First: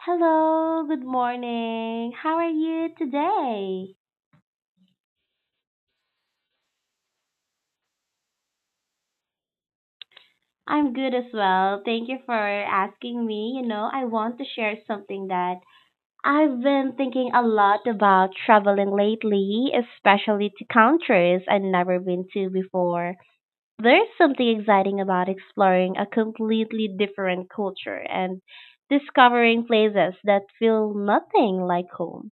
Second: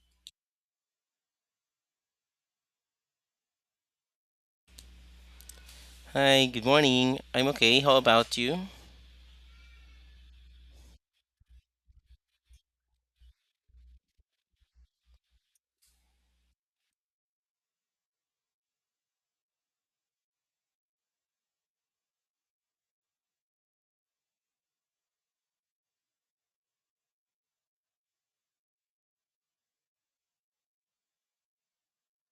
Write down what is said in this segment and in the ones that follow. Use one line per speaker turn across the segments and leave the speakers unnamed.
Hello, good morning. How are you today?
Hi, good morning. I'm okay. How about you?
I'm good as well. Thank you for asking me. You know, I want to share something that I've been thinking a lot about traveling lately, especially to countries I've never been to before. There's something exciting about exploring a completely different culture and discovering places that feel nothing like home.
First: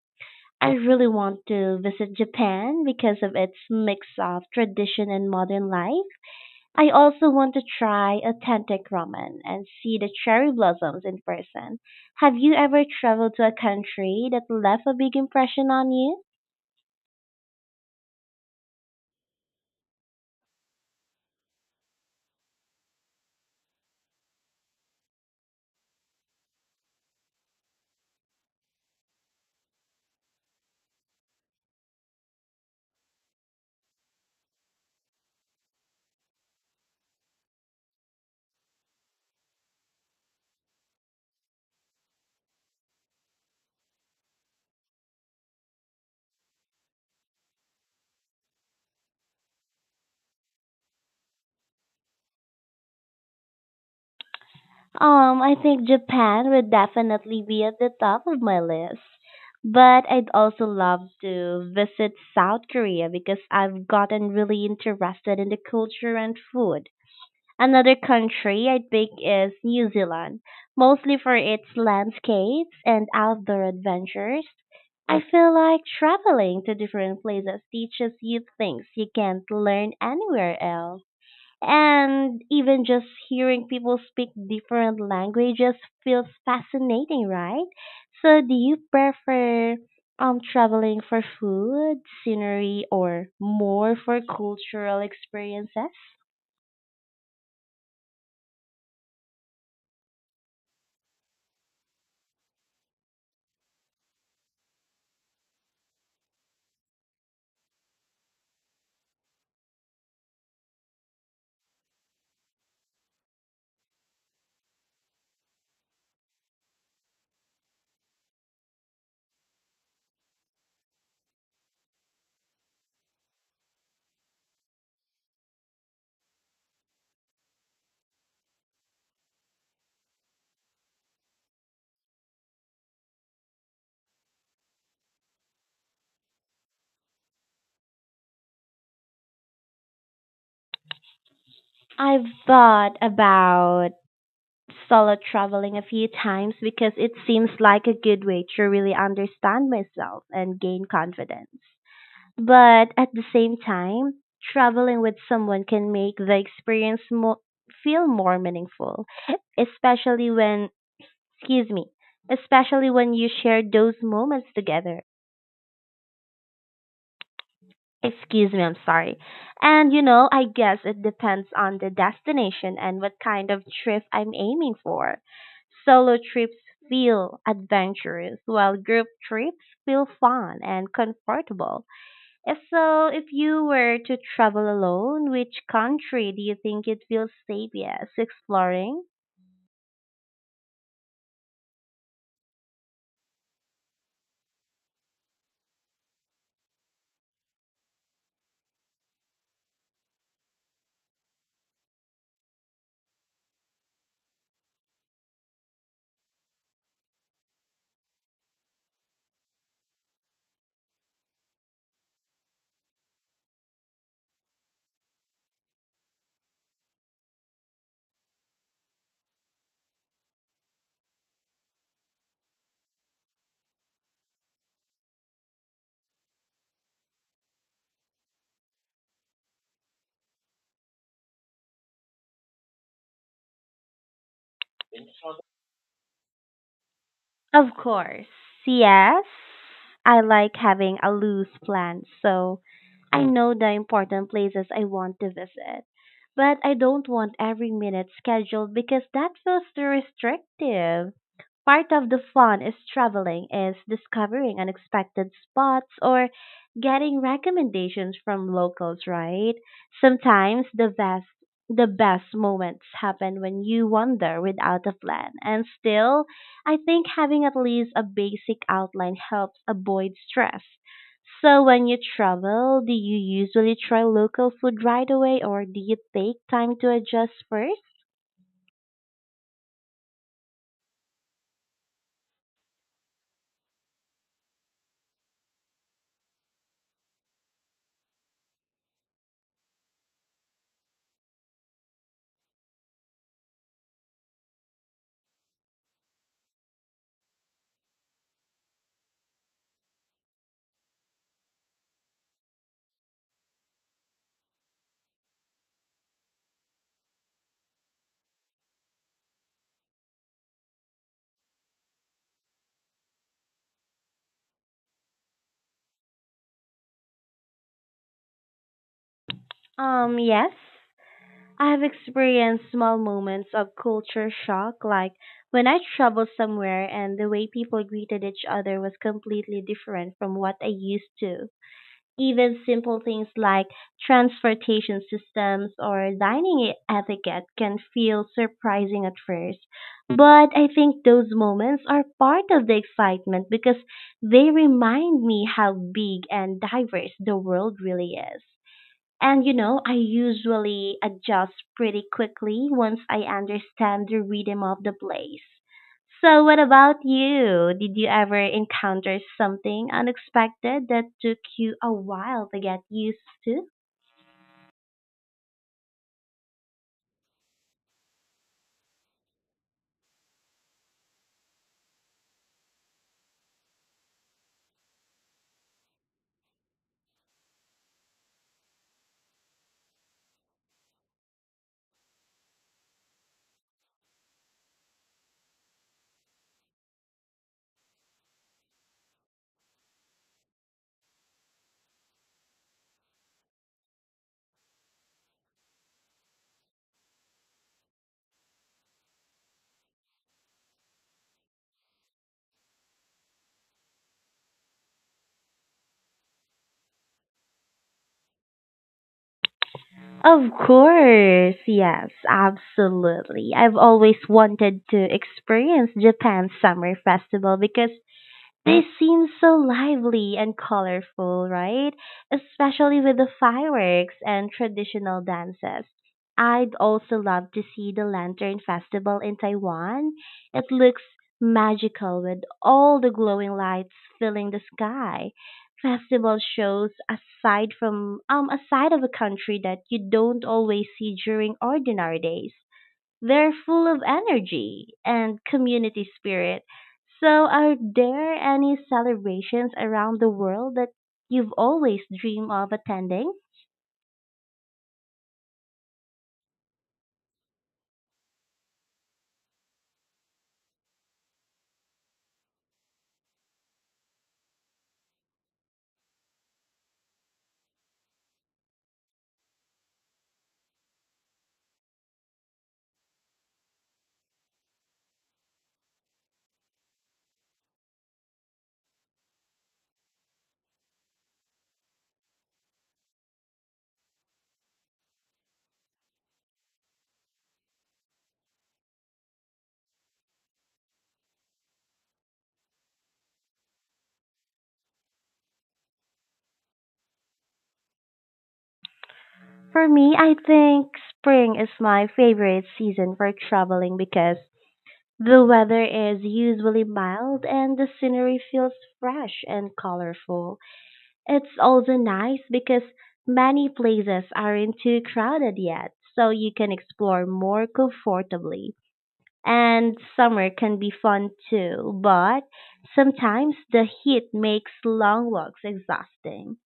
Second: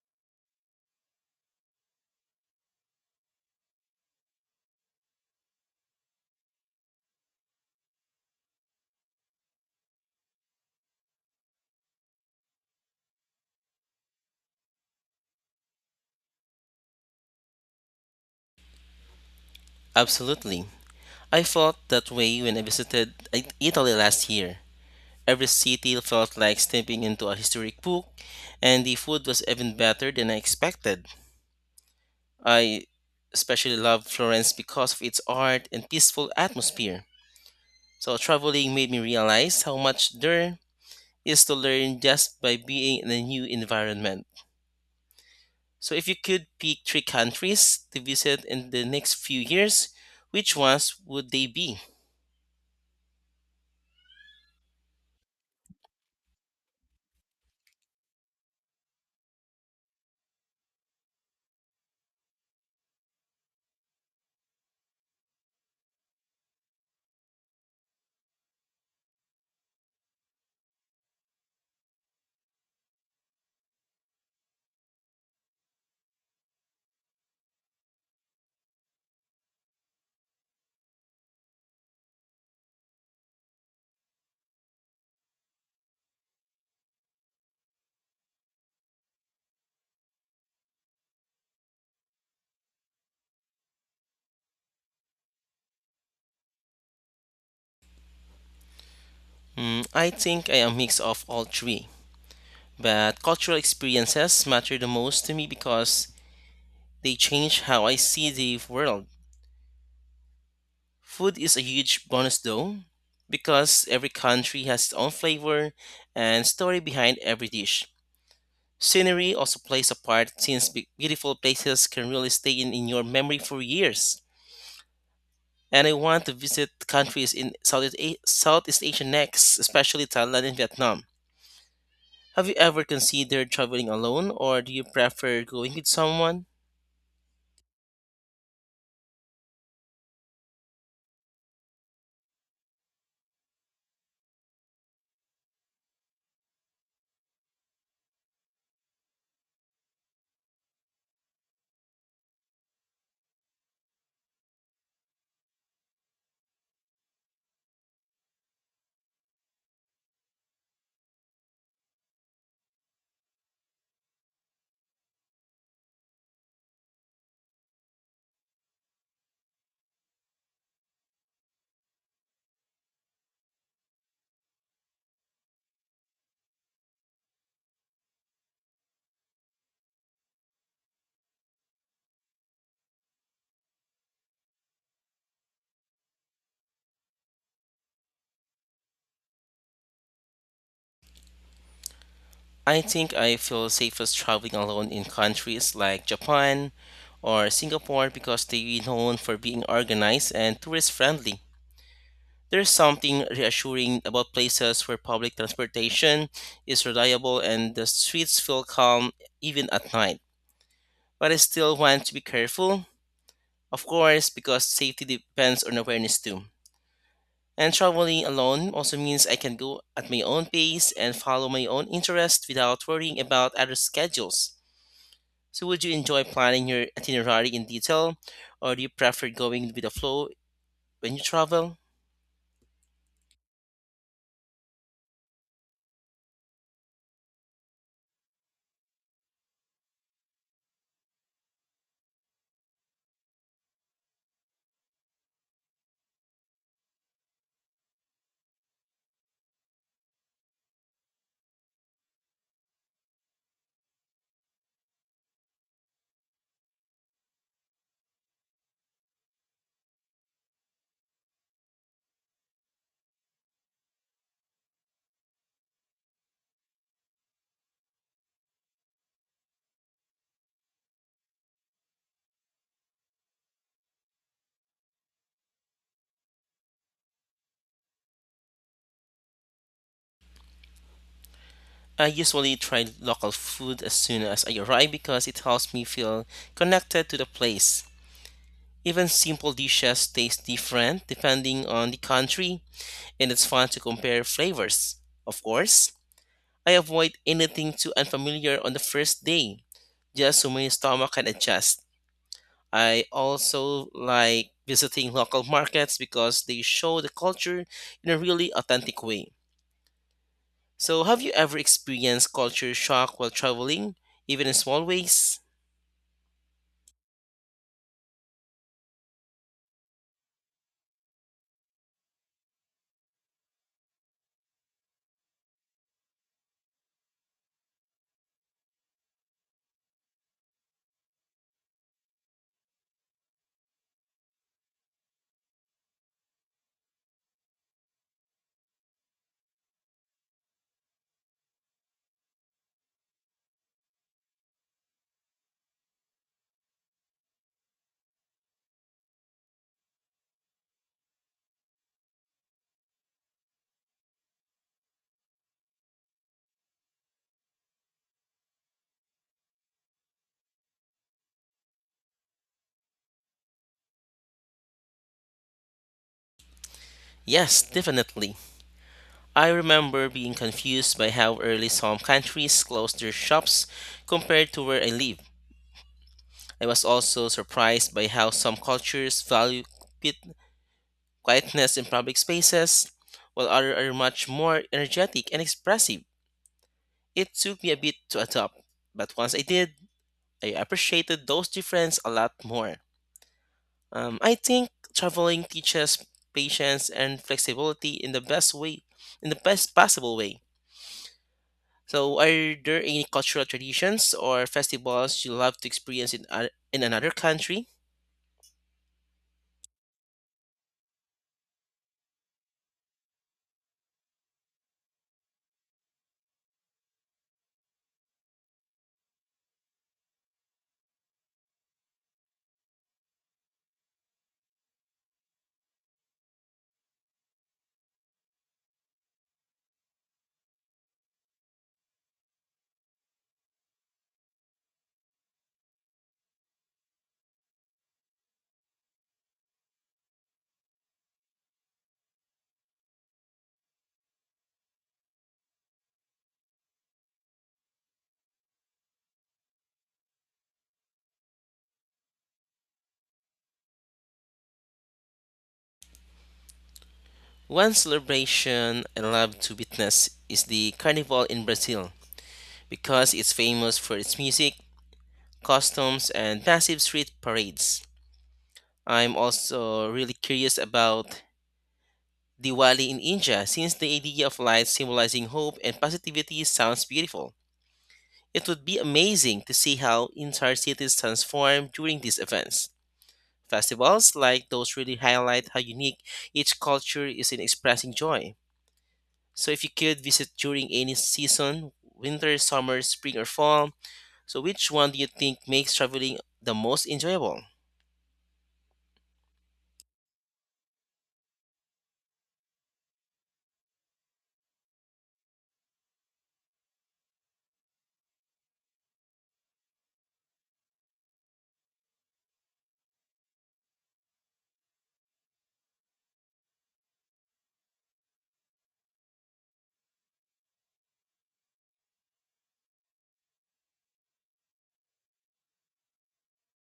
I really want to visit Japan because of its mix of tradition and modern life. I also want to try authentic ramen and see the cherry blossoms in person. Have you ever traveled to a country that left a big impression on you?
Absolutely. I felt that way when I visited Italy last year. Every city felt like stepping into a historic book, and the food was even better than I expected. I especially love Florence because of its art and peaceful atmosphere. So, traveling made me realize how much there is to learn just by being in a new environment. So, if you could pick three countries to visit in the next few years, which ones would they be?
I think Japan would definitely be at the top of my list. But I'd also love to visit South Korea because I've gotten really interested in the culture and food. Another country I'd pick is New Zealand, mostly for its landscapes and outdoor adventures. I feel like traveling to different places teaches you things you can't learn anywhere else. And even just hearing people speak different languages feels fascinating, right? So, do you prefer traveling for food, scenery, or more for cultural experiences?
Hmm, I think I am a mix of all three, but cultural experiences matter the most to me because they change how I see the world. Food is a huge bonus though, because every country has its own flavor and story behind every dish. Scenery also plays a part since beautiful places can really stay in your memory for years. And I want to visit countries in Southeast Asia next, especially Thailand and Vietnam. Have you ever considered traveling alone, or do you prefer going with someone?
I've thought about solo traveling a few times because it seems like a good way to really understand myself and gain confidence. But at the same time, traveling with someone can make the feel more meaningful, especially when, excuse me, especially when you share those moments together. Excuse me, I'm sorry. And you know, I guess it depends on the destination and what kind of trip I'm aiming for. Solo trips feel adventurous, while group trips feel fun and comfortable. If you were to travel alone, which country do you think it feels safest exploring?
I think I feel safest traveling alone in countries like Japan or Singapore because they're known for being organized and tourist friendly. There's something reassuring about places where public transportation is reliable and the streets feel calm even at night. But I still want to be careful. Of course, because safety depends on awareness too. And traveling alone also means I can go at my own pace and follow my own interests without worrying about other schedules. So, would you enjoy planning your itinerary in detail, or do you prefer going with the flow when you travel?
Of course. Yes. I like having a loose plan, so I know the important places I want to visit, but I don't want every minute scheduled because that feels too restrictive. Part of the fun is traveling is discovering unexpected spots or getting recommendations from locals, right? Sometimes the best moments happen when you wander without a plan. And still, I think having at least a basic outline helps avoid stress. So when you travel, do you usually try local food right away or do you take time to adjust first?
I usually try local food as soon as I arrive because it helps me feel connected to the place. Even simple dishes taste different depending on the country, and it's fun to compare flavors. Of course, I avoid anything too unfamiliar on the first day, just so my stomach can adjust. I also like visiting local markets because they show the culture in a really authentic way. So, have you ever experienced culture shock while traveling, even in small ways?
Yes. I have experienced small moments of culture shock, like when I traveled somewhere and the way people greeted each other was completely different from what I used to. Even simple things like transportation systems or dining etiquette can feel surprising at first. But I think those moments are part of the excitement because they remind me how big and diverse the world really is. And you know, I usually adjust pretty quickly once I understand the rhythm of the place. So, what about you? Did you ever encounter something unexpected that took you a while to get used to?
Yes, definitely. I remember being confused by how early some countries close their shops compared to where I live. I was also surprised by how some cultures value quietness in public spaces, while others are much more energetic and expressive. It took me a bit to adopt, but once I did, I appreciated those differences a lot more. I think traveling teaches patience and flexibility in the best way, in the best possible way. So, are there any cultural traditions or festivals you love to experience in another country?
Of course, yes, absolutely. I've always wanted to experience Japan's summer festival because they seem so lively and colorful, right? Especially with the fireworks and traditional dances. I'd also love to see the Lantern Festival in Taiwan. It looks magical with all the glowing lights filling the sky. Festival shows aside of a country that you don't always see during ordinary days. They're full of energy and community spirit. So, are there any celebrations around the world that you've always dreamed of attending?
One celebration I love to witness is the carnival in Brazil, because it's famous for its music, customs, and massive street parades. I'm also really curious about Diwali in India since the idea of lights symbolizing hope and positivity sounds beautiful. It would be amazing to see how entire cities transform during these events. Festivals like those really highlight how unique each culture is in expressing joy. So if you could visit during any season, winter, summer, spring, or fall, which one do you think makes traveling the most enjoyable?
For me, I think spring is my favorite season for traveling because the weather is usually mild and the scenery feels fresh and colorful. It's also nice because many places aren't too crowded yet, so you can explore more comfortably. And summer can be fun too, but sometimes the heat makes long walks exhausting.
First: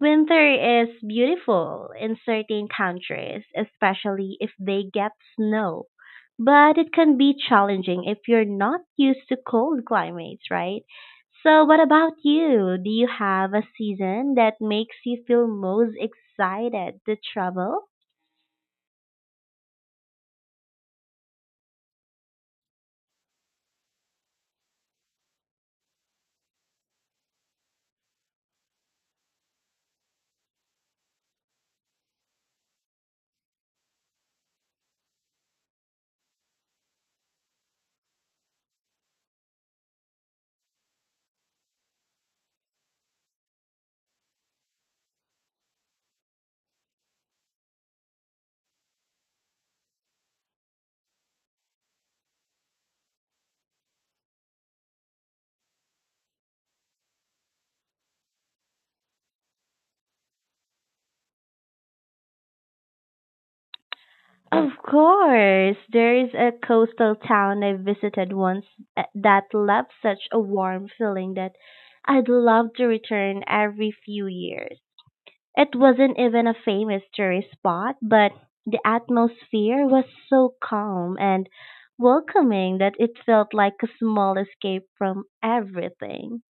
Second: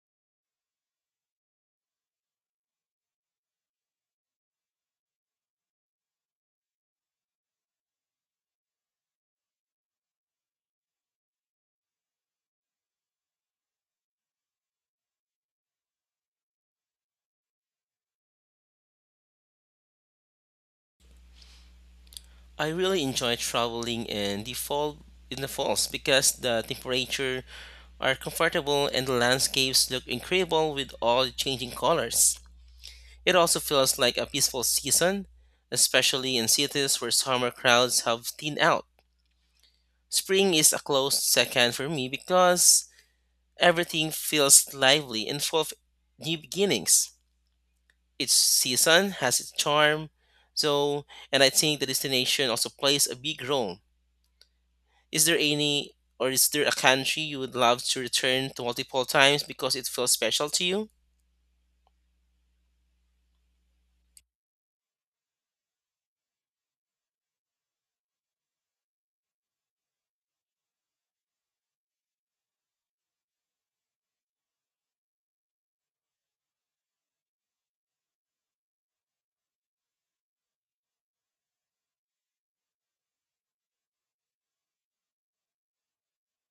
Winter is beautiful in certain countries, especially if they get snow. But it can be challenging if you're not used to cold climates, right? So, what about you? Do you have a season that makes you feel most excited to travel?
I really enjoy traveling in the falls because the temperature are comfortable and the landscapes look incredible with all the changing colors. It also feels like a peaceful season, especially in cities where summer crowds have thinned out. Spring is a close second for me because everything feels lively and full of new beginnings. Each season has its charm, so and I think the destination also plays a big role. Is there any is there a country you would love to return to multiple times because it feels special to you?
Of course, there is a coastal town I visited once that left such a warm feeling that I'd love to return every few years. It wasn't even a famous tourist spot, but the atmosphere was so calm and welcoming that it felt like a small escape from everything.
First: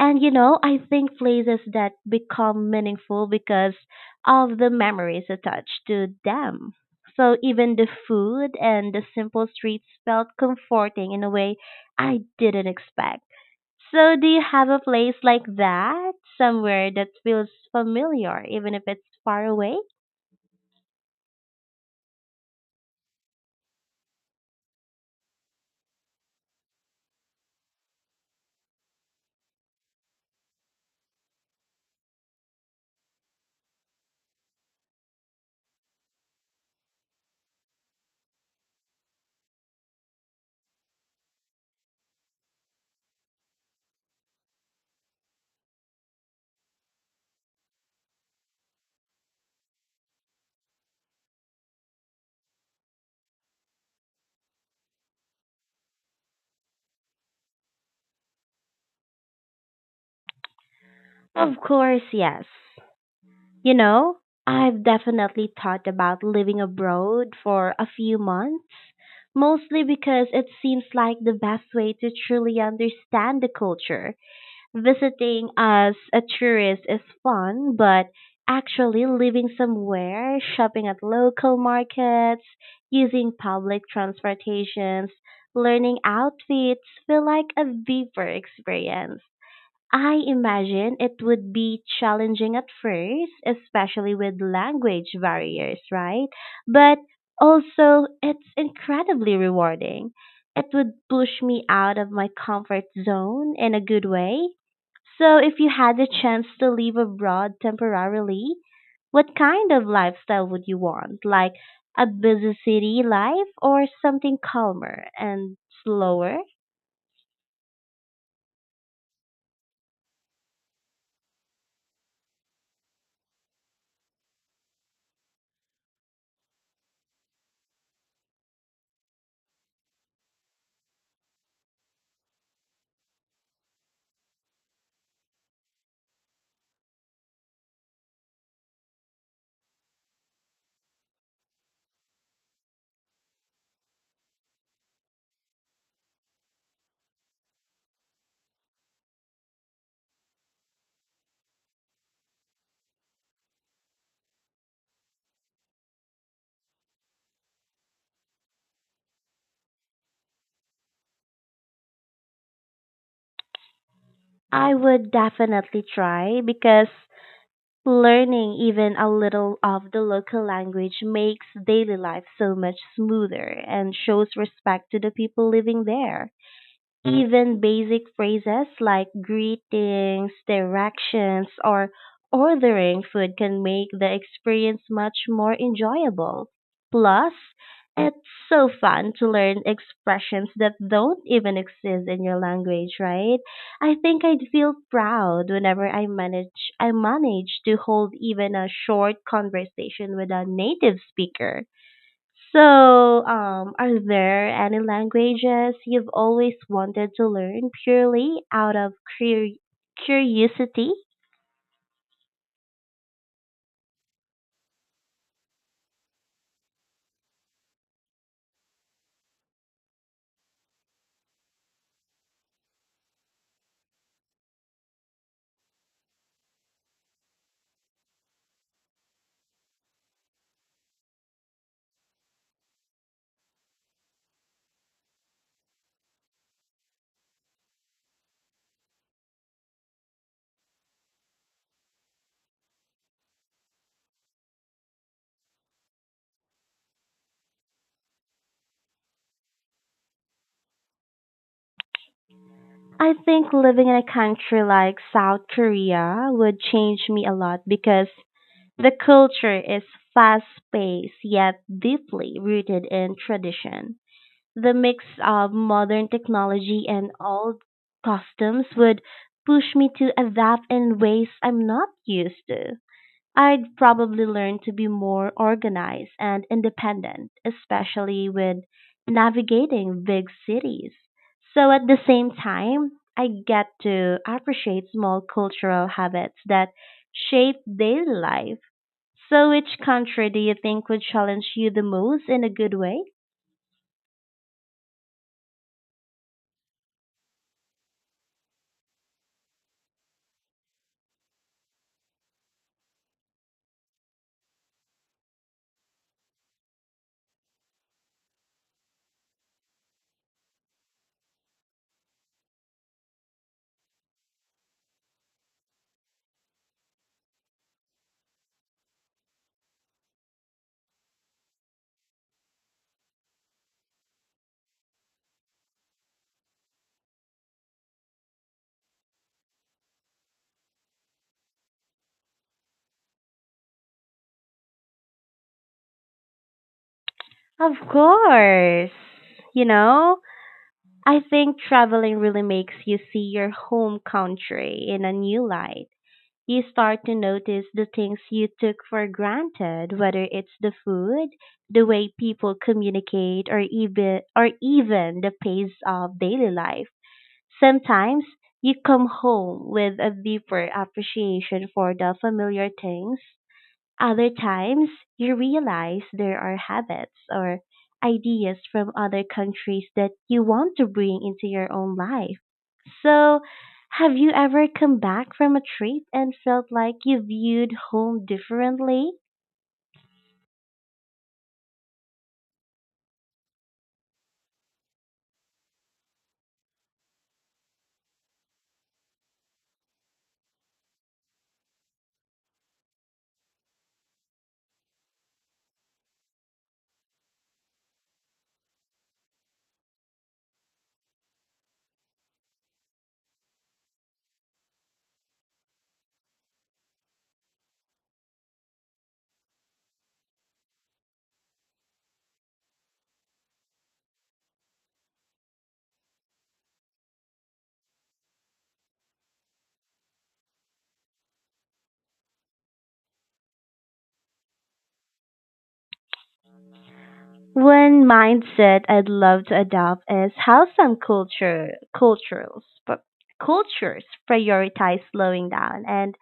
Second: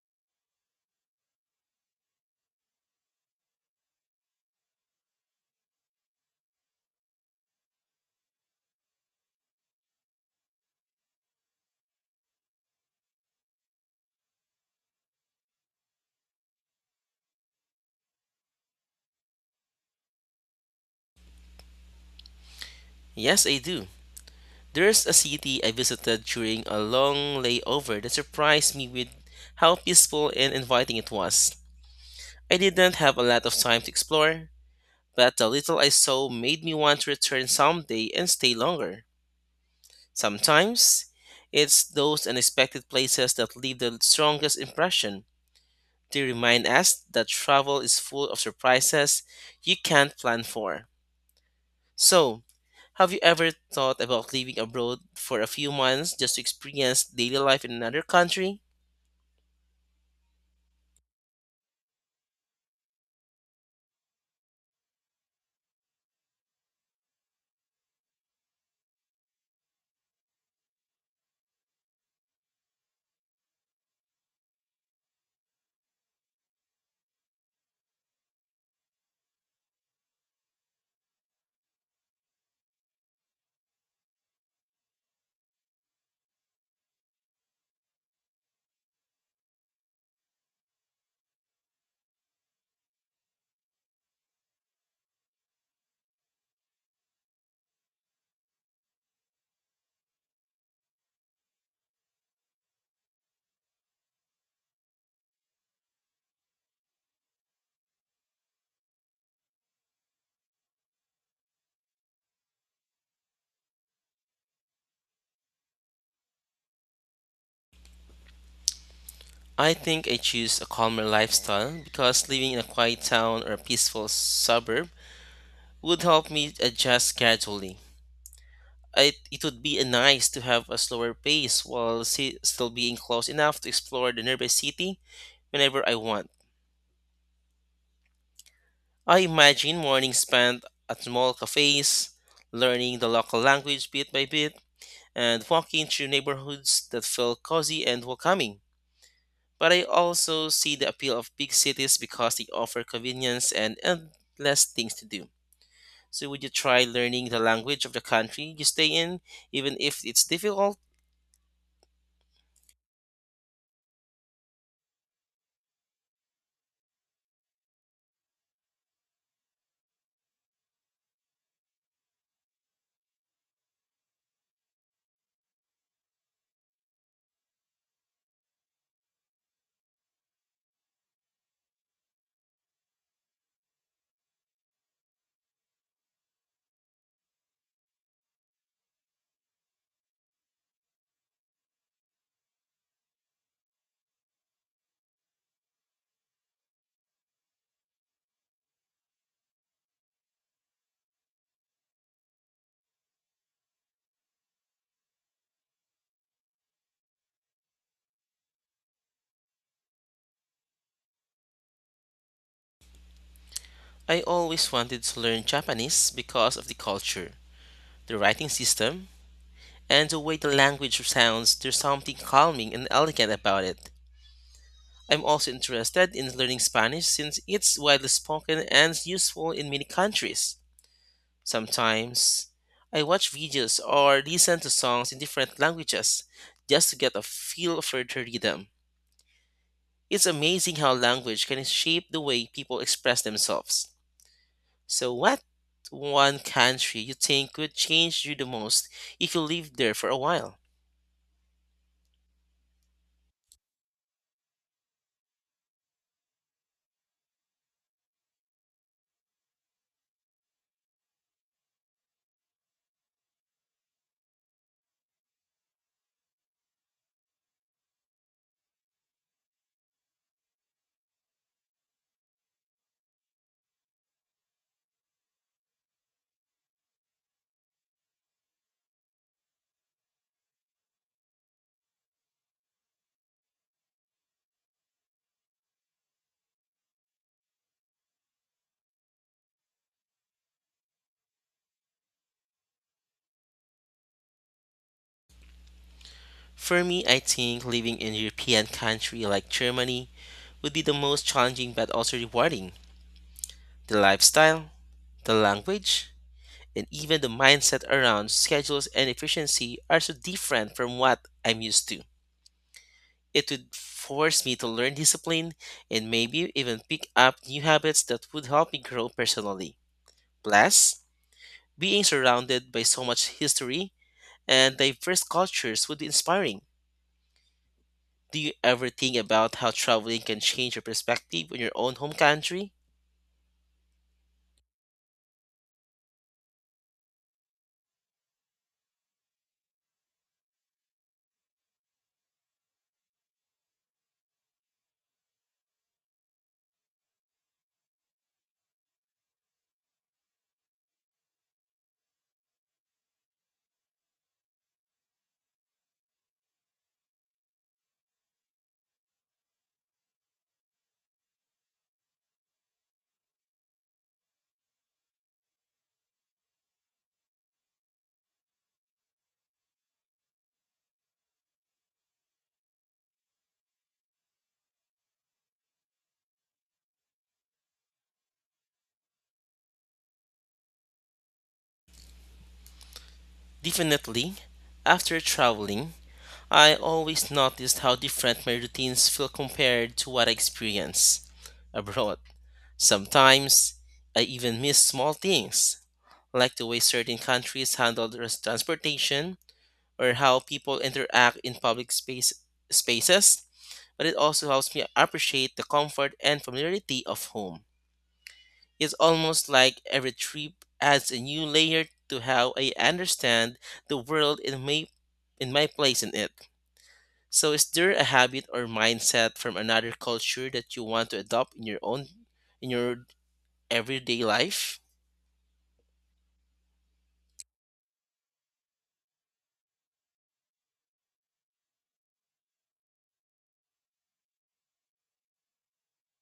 And you know, I think places that become meaningful because of the memories attached to them. So even the food and the simple streets felt comforting in a way I didn't expect. So do you have a place like that, somewhere that feels familiar even if it's far away?
Yes, I do. There's a city I visited during a long layover that surprised me with how peaceful and inviting it was. I didn't have a lot of time to explore, but the little I saw made me want to return someday and stay longer. Sometimes it's those unexpected places that leave the strongest impression. They remind us that travel is full of surprises you can't plan for. So, have you ever thought about living abroad for a few months just to experience daily life in another country?
Of course, yes. You know, I've definitely thought about living abroad for a few months, mostly because it seems like the best way to truly understand the culture. Visiting as a tourist is fun, but actually living somewhere, shopping at local markets, using public transportations, learning outfits feel like a deeper experience. I imagine it would be challenging at first, especially with language barriers, right? But also, it's incredibly rewarding. It would push me out of my comfort zone in a good way. So, if you had the chance to live abroad temporarily, what kind of lifestyle would you want? Like a busy city life or something calmer and slower?
I think I choose a calmer lifestyle because living in a quiet town or a peaceful suburb would help me adjust gradually. It would be nice to have a slower pace while still being close enough to explore the nearby city whenever I want. I imagine mornings spent at small cafes, learning the local language bit by bit, and walking through neighborhoods that feel cozy and welcoming. But I also see the appeal of big cities because they offer convenience and endless things to do. So, would you try learning the language of the country you stay in, even if it's difficult?
I would definitely try because learning even a little of the local language makes daily life so much smoother and shows respect to the people living there. Even basic phrases like greetings, directions, or ordering food can make the experience much more enjoyable. Plus, it's so fun to learn expressions that don't even exist in your language, right? I think I'd feel proud whenever I manage to hold even a short conversation with a native speaker. So, are there any languages you've always wanted to learn purely out of cur- curiosity?
I always wanted to learn Japanese because of the culture, the writing system, and the way the language sounds. There's something calming and elegant about it. I'm also interested in learning Spanish since it's widely spoken and useful in many countries. Sometimes I watch videos or listen to songs in different languages just to get a feel for their rhythm. It's amazing how language can shape the way people express themselves. So, what one country you think would change you the most if you lived there for a while?
I think living in a country like South Korea would change me a lot because the culture is fast paced yet deeply rooted in tradition. The mix of modern technology and old customs would push me to adapt in ways I'm not used to. I'd probably learn to be more organized and independent, especially with navigating big cities. So at the same time, I get to appreciate small cultural habits that shape daily life. So which country do you think would challenge you the most in a good way?
For me, I think living in a European country like Germany would be the most challenging but also rewarding. The lifestyle, the language, and even the mindset around schedules and efficiency are so different from what I'm used to. It would force me to learn discipline and maybe even pick up new habits that would help me grow personally. Plus, being surrounded by so much history and diverse cultures would be inspiring. Do you ever think about how traveling can change your perspective on your own home country?
Of course. You know, I think traveling really makes you see your home country in a new light. You start to notice the things you took for granted, whether it's the food, the way people communicate, or even the pace of daily life. Sometimes you come home with a deeper appreciation for the familiar things. Other times, you realize there are habits or ideas from other countries that you want to bring into your own life. So, have you ever come back from a trip and felt like you viewed home differently?
Definitely. After traveling, I always noticed how different my routines feel compared to what I experience abroad. Sometimes, I even miss small things, like the way certain countries handle their transportation or how people interact in spaces. But it also helps me appreciate the comfort and familiarity of home. It's almost like every trip adds a new layer to how I understand the world and my place in it. So, is there a habit or mindset from another culture that you want to adopt in in your everyday life?
One mindset I'd love to adopt is how some culture cultures cultures prioritize slowing down and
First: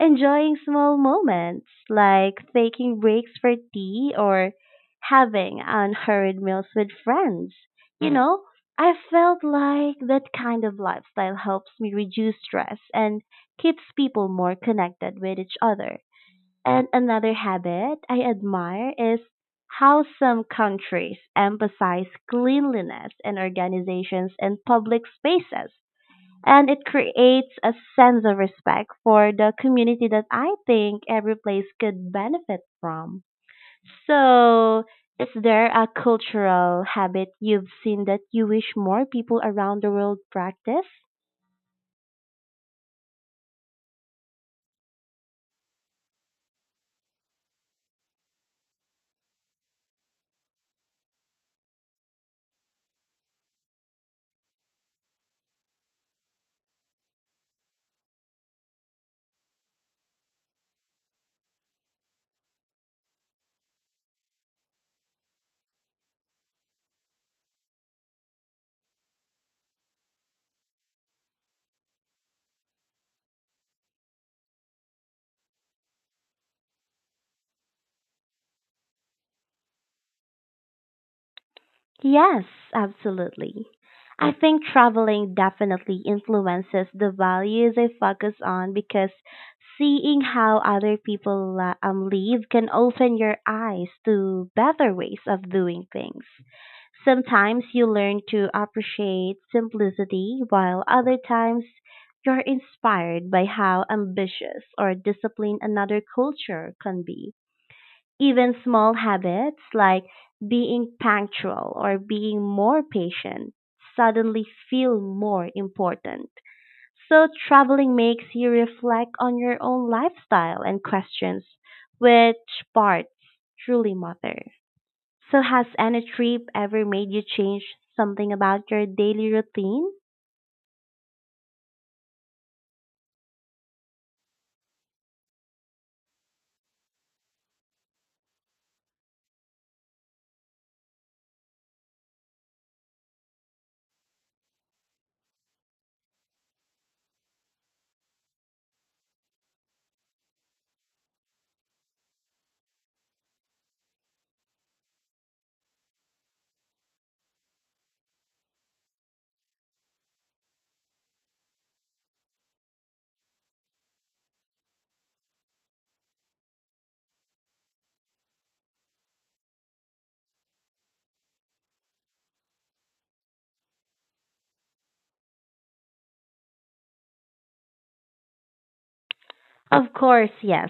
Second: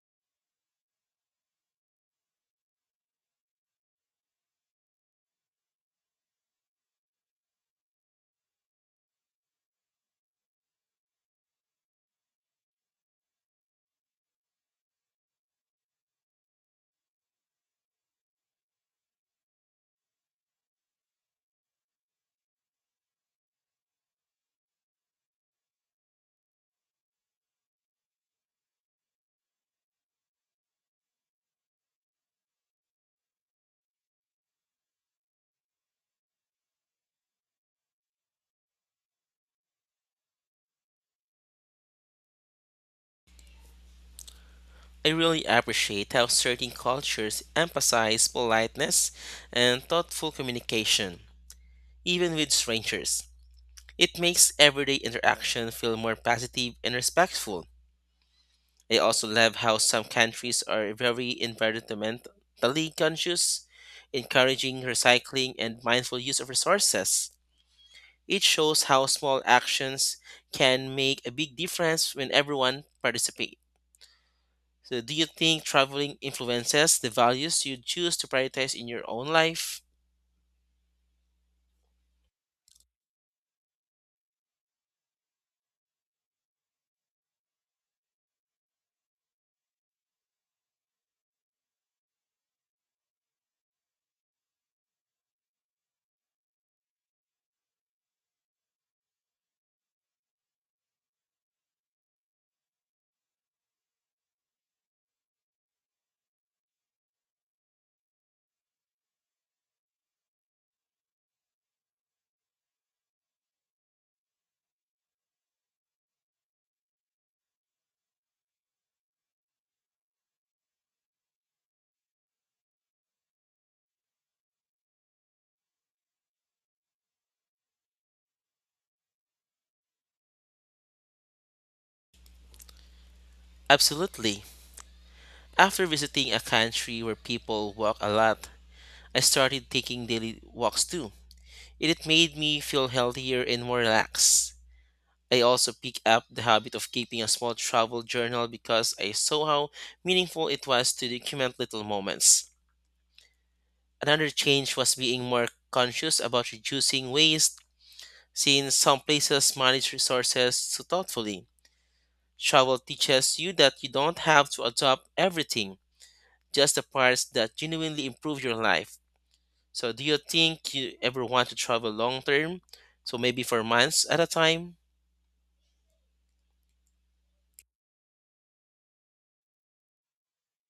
enjoying small moments like taking breaks for tea or having unhurried meals with friends. You know, I felt like that kind of lifestyle helps me reduce stress and keeps people more connected with each other. And another habit I admire is how some countries emphasize cleanliness in organizations and public spaces, and it creates a sense of respect for the community that I think every place could benefit from. So, is there a cultural habit you've seen that you wish more people around the world practice?
I really appreciate how certain cultures emphasize politeness and thoughtful communication, even with strangers. It makes everyday interaction feel more positive and respectful. I also love how some countries are very environmentally conscious, encouraging recycling and mindful use of resources. It shows how small actions can make a big difference when everyone participates. So, do you think traveling influences the values you choose to prioritize in your own life?
Yes, absolutely. I think traveling definitely influences the values I focus on because seeing how other people live can open your eyes to better ways of doing things. Sometimes you learn to appreciate simplicity, while other times you're inspired by how ambitious or disciplined another culture can be. Even small habits like being punctual or being more patient suddenly feel more important. So, traveling makes you reflect on your own lifestyle and questions which parts truly matter. So, has any trip ever made you change something about your daily routine?
Absolutely. After visiting a country where people walk a lot, I started taking daily walks too. It made me feel healthier and more relaxed. I also picked up the habit of keeping a small travel journal because I saw how meaningful it was to document little moments. Another change was being more conscious about reducing waste, since some places manage resources so thoughtfully. Travel teaches you that you don't have to adopt everything, just the parts that genuinely improve your life. So, do you think you ever want to travel long term? So, maybe for months at a time?
Of course, yes.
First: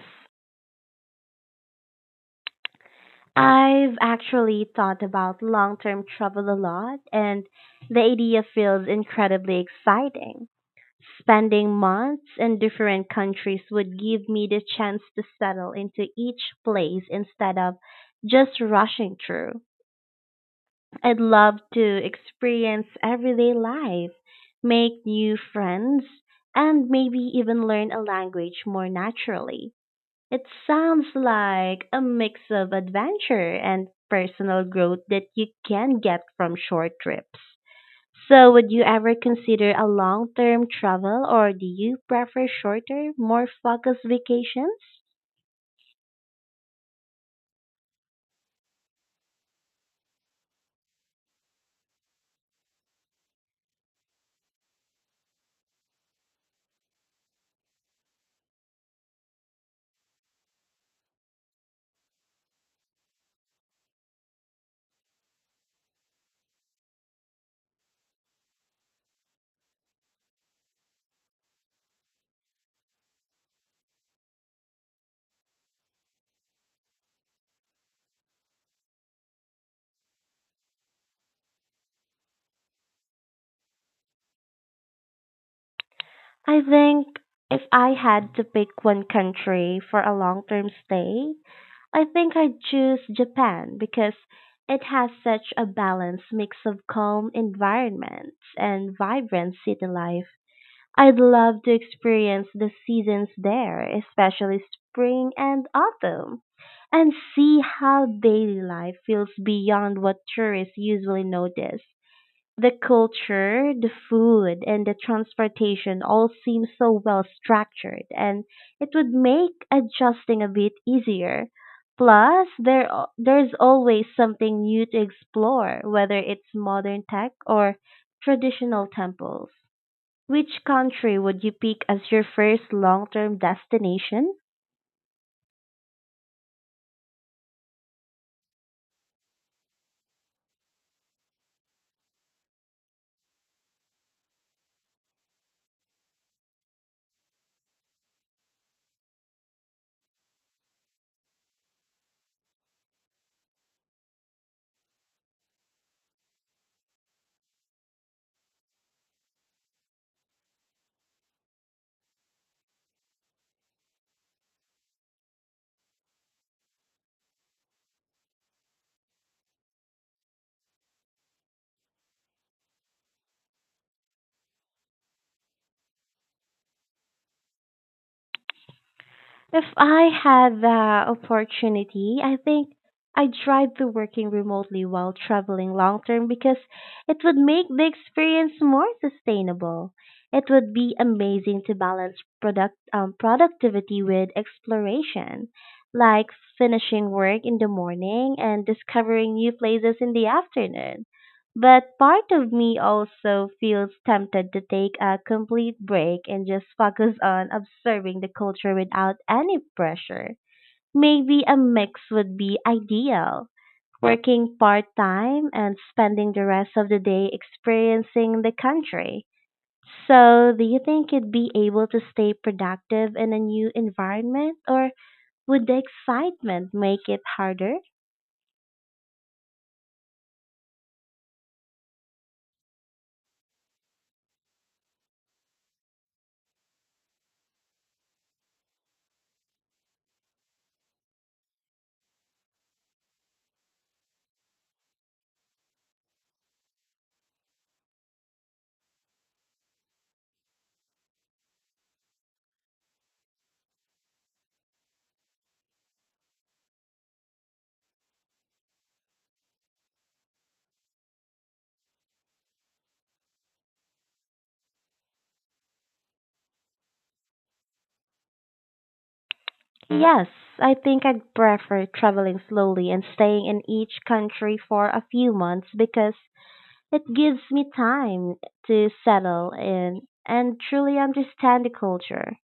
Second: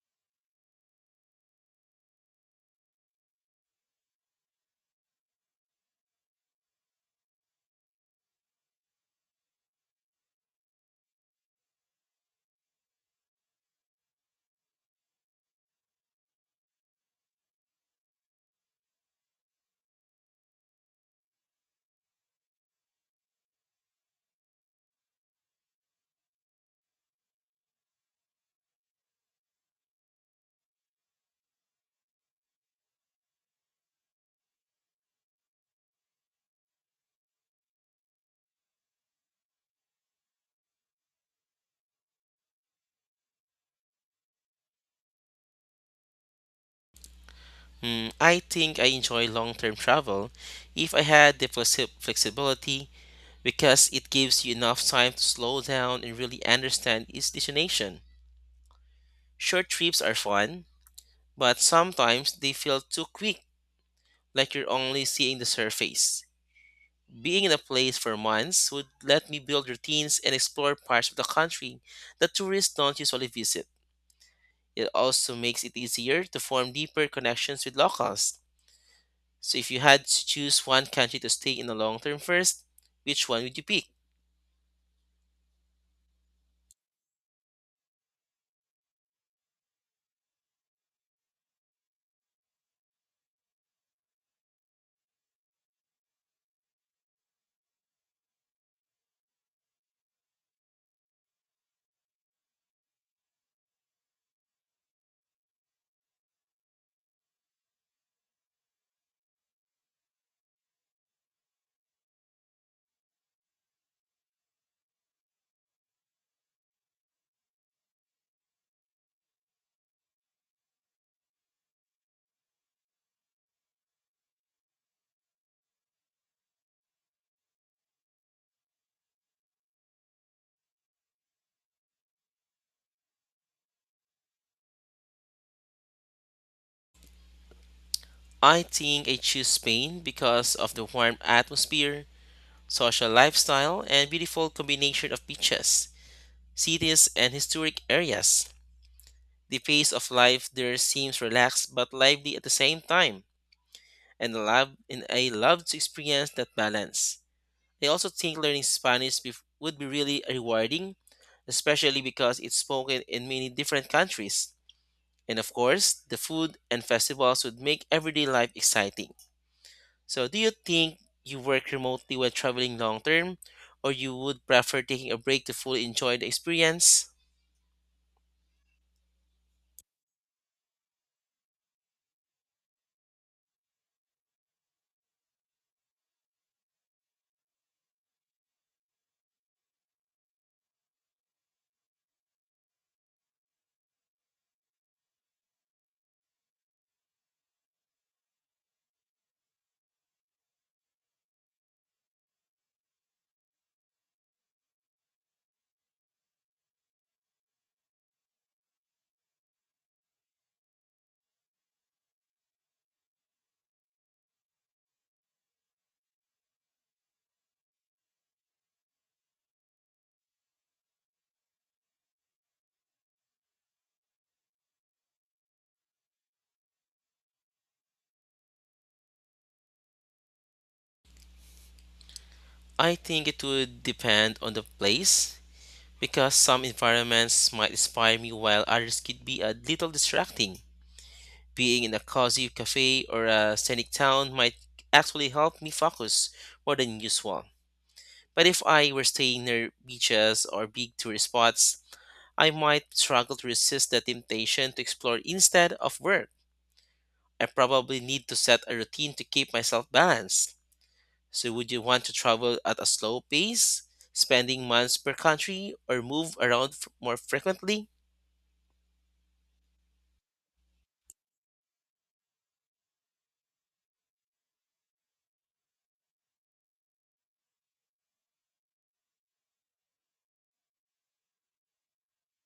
I've actually thought about long term travel a lot, and the idea feels incredibly exciting. Spending months in different countries would give me the chance to settle into each place instead of just rushing through. I'd love to experience everyday life, make new friends, and maybe even learn a language more naturally. It sounds like a mix of adventure and personal growth that you can get from short trips. So, would you ever consider a long term travel or do you prefer shorter, more focused vacations?
Hmm, I think I enjoy long term travel if I had the flexibility because it gives you enough time to slow down and really understand each destination. Short trips are fun, but sometimes they feel too quick, like you're only seeing the surface. Being in a place for months would let me build routines and explore parts of the country that tourists don't usually visit. It also makes it easier to form deeper connections with locals. So, if you had to choose one country to stay in the long term first, which one would you pick?
I think If I had to pick one country for a long term stay, I think I'd choose Japan because it has such a balanced mix of calm environments and vibrant city life. I'd love to experience the seasons there, especially spring and autumn, and see how daily life feels beyond what tourists usually notice. The culture, the food, and the transportation all seem so well structured, and it would make adjusting a bit easier. Plus, there's always something new to explore, whether it's modern tech or traditional temples. Which country would you pick as your first long term destination?
I think I choose Spain because of the warm atmosphere, social lifestyle, and beautiful combination of beaches, cities, and historic areas. The pace of life there seems relaxed but lively at the same time and I love to experience that balance. I also think learning Spanish would be really rewarding, especially because it's spoken in many different countries. And of course, the food and festivals would make everyday life exciting. So, do you think you work remotely when traveling long term, or you would prefer taking a break to fully enjoy the experience?
If I had the opportunity, I think I'd drive to working remotely while traveling long term because it would make the experience more sustainable. It would be amazing to balance productivity with exploration, like finishing work in the morning and discovering new places in the afternoon. But part of me also feels tempted to take a complete break and just focus on observing the culture without any pressure. Maybe a mix would be ideal. Working part time and spending the rest of the day experiencing the country. So, do you think you'd be able to stay productive in a new environment, or would the excitement make it harder?
I think it would depend on the place because some environments might inspire me while others could be a little distracting. Being in a cozy cafe or a scenic town might actually help me focus more than usual. But if I were staying near beaches or big tourist spots, I might struggle to resist the temptation to explore instead of work. I probably need to set a routine to keep myself balanced. So, would you want to travel at a slow pace, spending months per country, or move around more frequently?
Yes, I think I'd prefer traveling slowly and staying in each country for a few months because it gives me time to settle in and truly understand the culture.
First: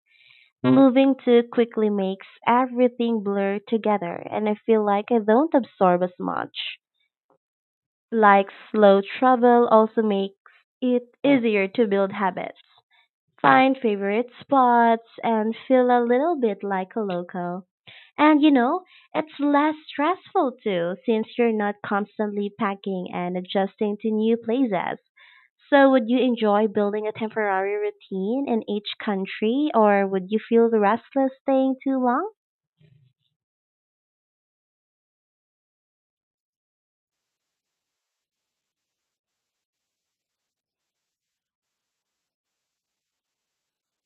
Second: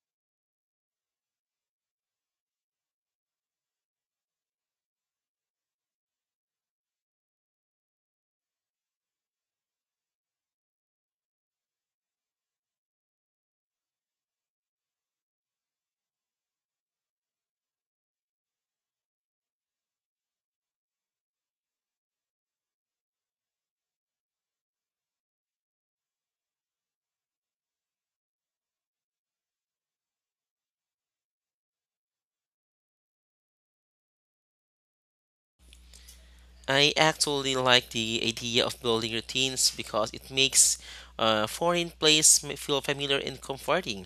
Moving too quickly makes everything blur together and I feel like I don't absorb as much. Like slow travel also makes it easier to build habits, find favorite spots, and feel a little bit like a local. And you know, it's less stressful too, since you're not constantly packing and adjusting to new places. So, would you enjoy building a temporary routine in each country, or would you feel restless staying too long?
I actually like the idea of building routines because it makes a foreign place feel familiar and comforting.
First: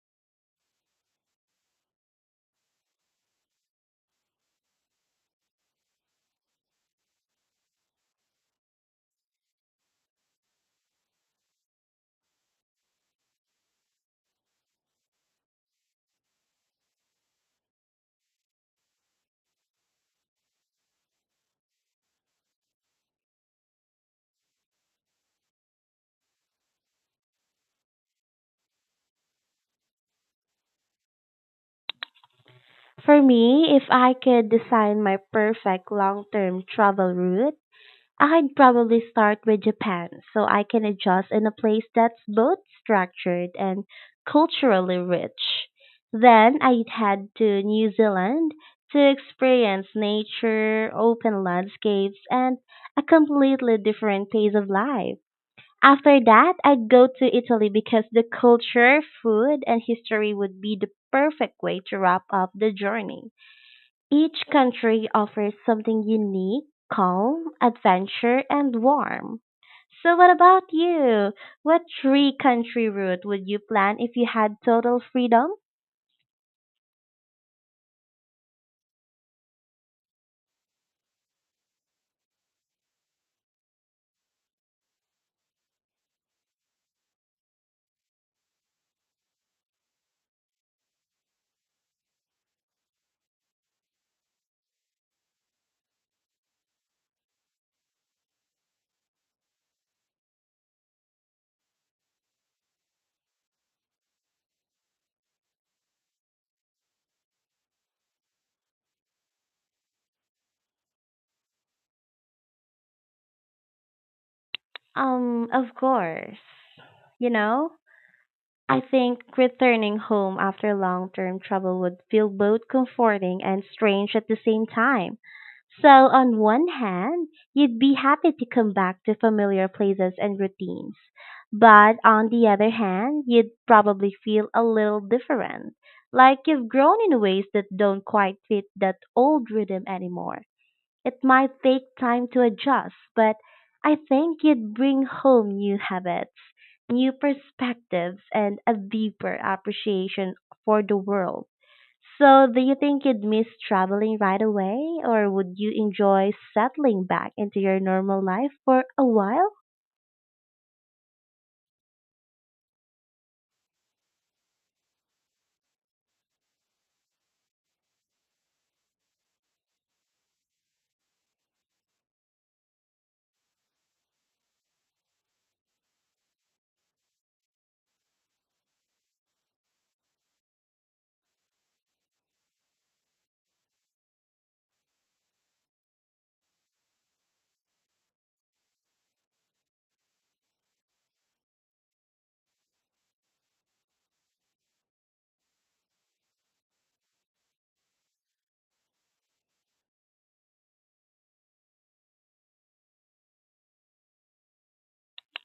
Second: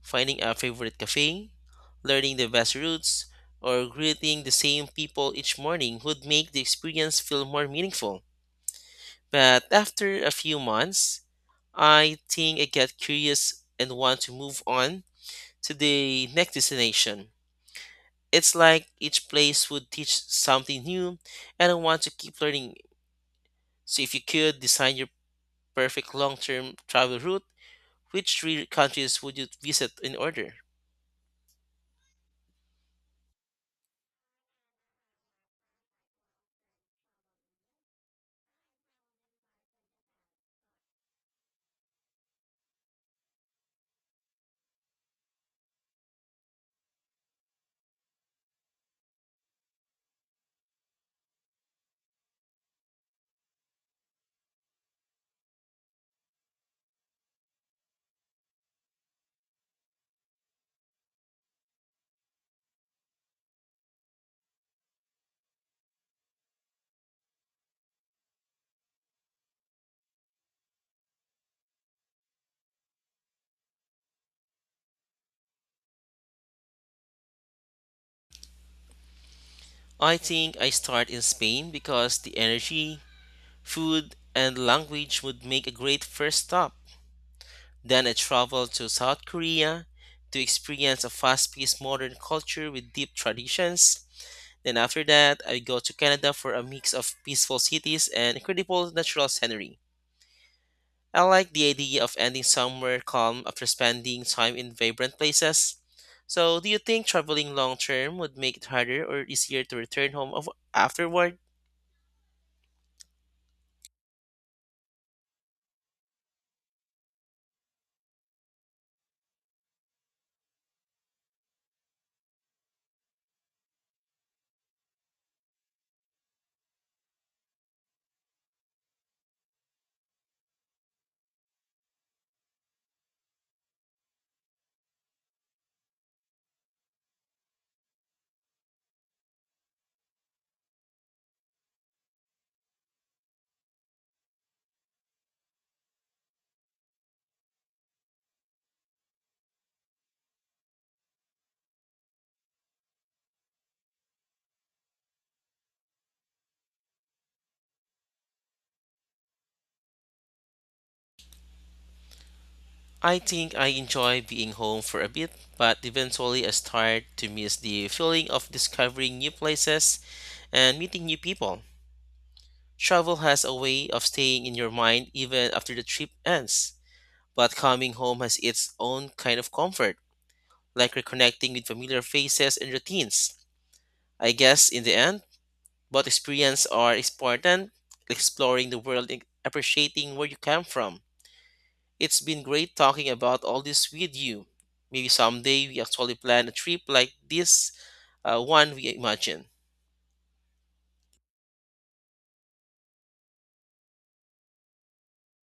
Finding a favorite cafe, learning the best routes, or greeting the same people each morning would make the experience feel more meaningful. But after a few months, I think I get curious and want to move on to the next destination. It's like each place would teach something new, and I want to keep learning. So if you could design your perfect long-term travel route, which three countries would you visit in order?
For me, if I could design my perfect long term travel route, I'd probably start with Japan so I can adjust in a place that's both structured and culturally rich. Then I'd head to New Zealand to experience nature, open landscapes, and a completely different pace of life. After that, I'd go to Italy because the culture, food, and history would be the perfect way to wrap up the journey. Each country offers something unique, calm, adventure, and warm. So what about you? What three country route would you plan if you had total freedom?
I think I start in Spain because the energy, food, and language would make a great first stop. Then I travel to South Korea to experience a fast-paced modern culture with deep traditions. Then after that, I go to Canada for a mix of peaceful cities and incredible natural scenery. I like the idea of ending somewhere calm after spending time in vibrant places. So, do you think traveling long term would make it harder or easier to return home afterward?
Of course. You know? I think returning home after long term travel would feel both comforting and strange at the same time. So, on one hand, you'd be happy to come back to familiar places and routines. But on the other hand, you'd probably feel a little different, like you've grown in ways that don't quite fit that old rhythm anymore. It might take time to adjust, but I think you'd bring home new habits, new perspectives and a deeper appreciation for the world. So, do you think you'd miss traveling right away, or would you enjoy settling back into your normal life for a while?
I think I enjoy being home for a bit, but eventually I start to miss the feeling of discovering new places and meeting new people. Travel has a way of staying in your mind even after the trip ends, but coming home has its own kind of comfort, like reconnecting with familiar faces and routines. I guess in the end, both experiences are important, exploring the world and appreciating where you come from. It's been great talking about all this with you. Maybe someday we actually plan a trip like this, one we imagine.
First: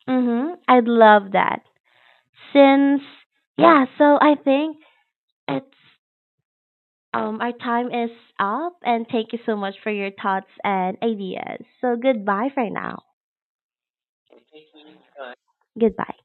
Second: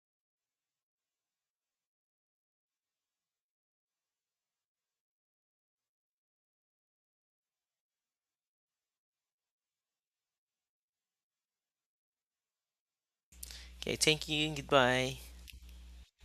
Mm-hmm. I'd love that. Since, yeah, so I think it's our time is up, and thank you so much for your thoughts and ideas. So goodbye for now.
Okay, thank you. Goodbye.
Goodbye.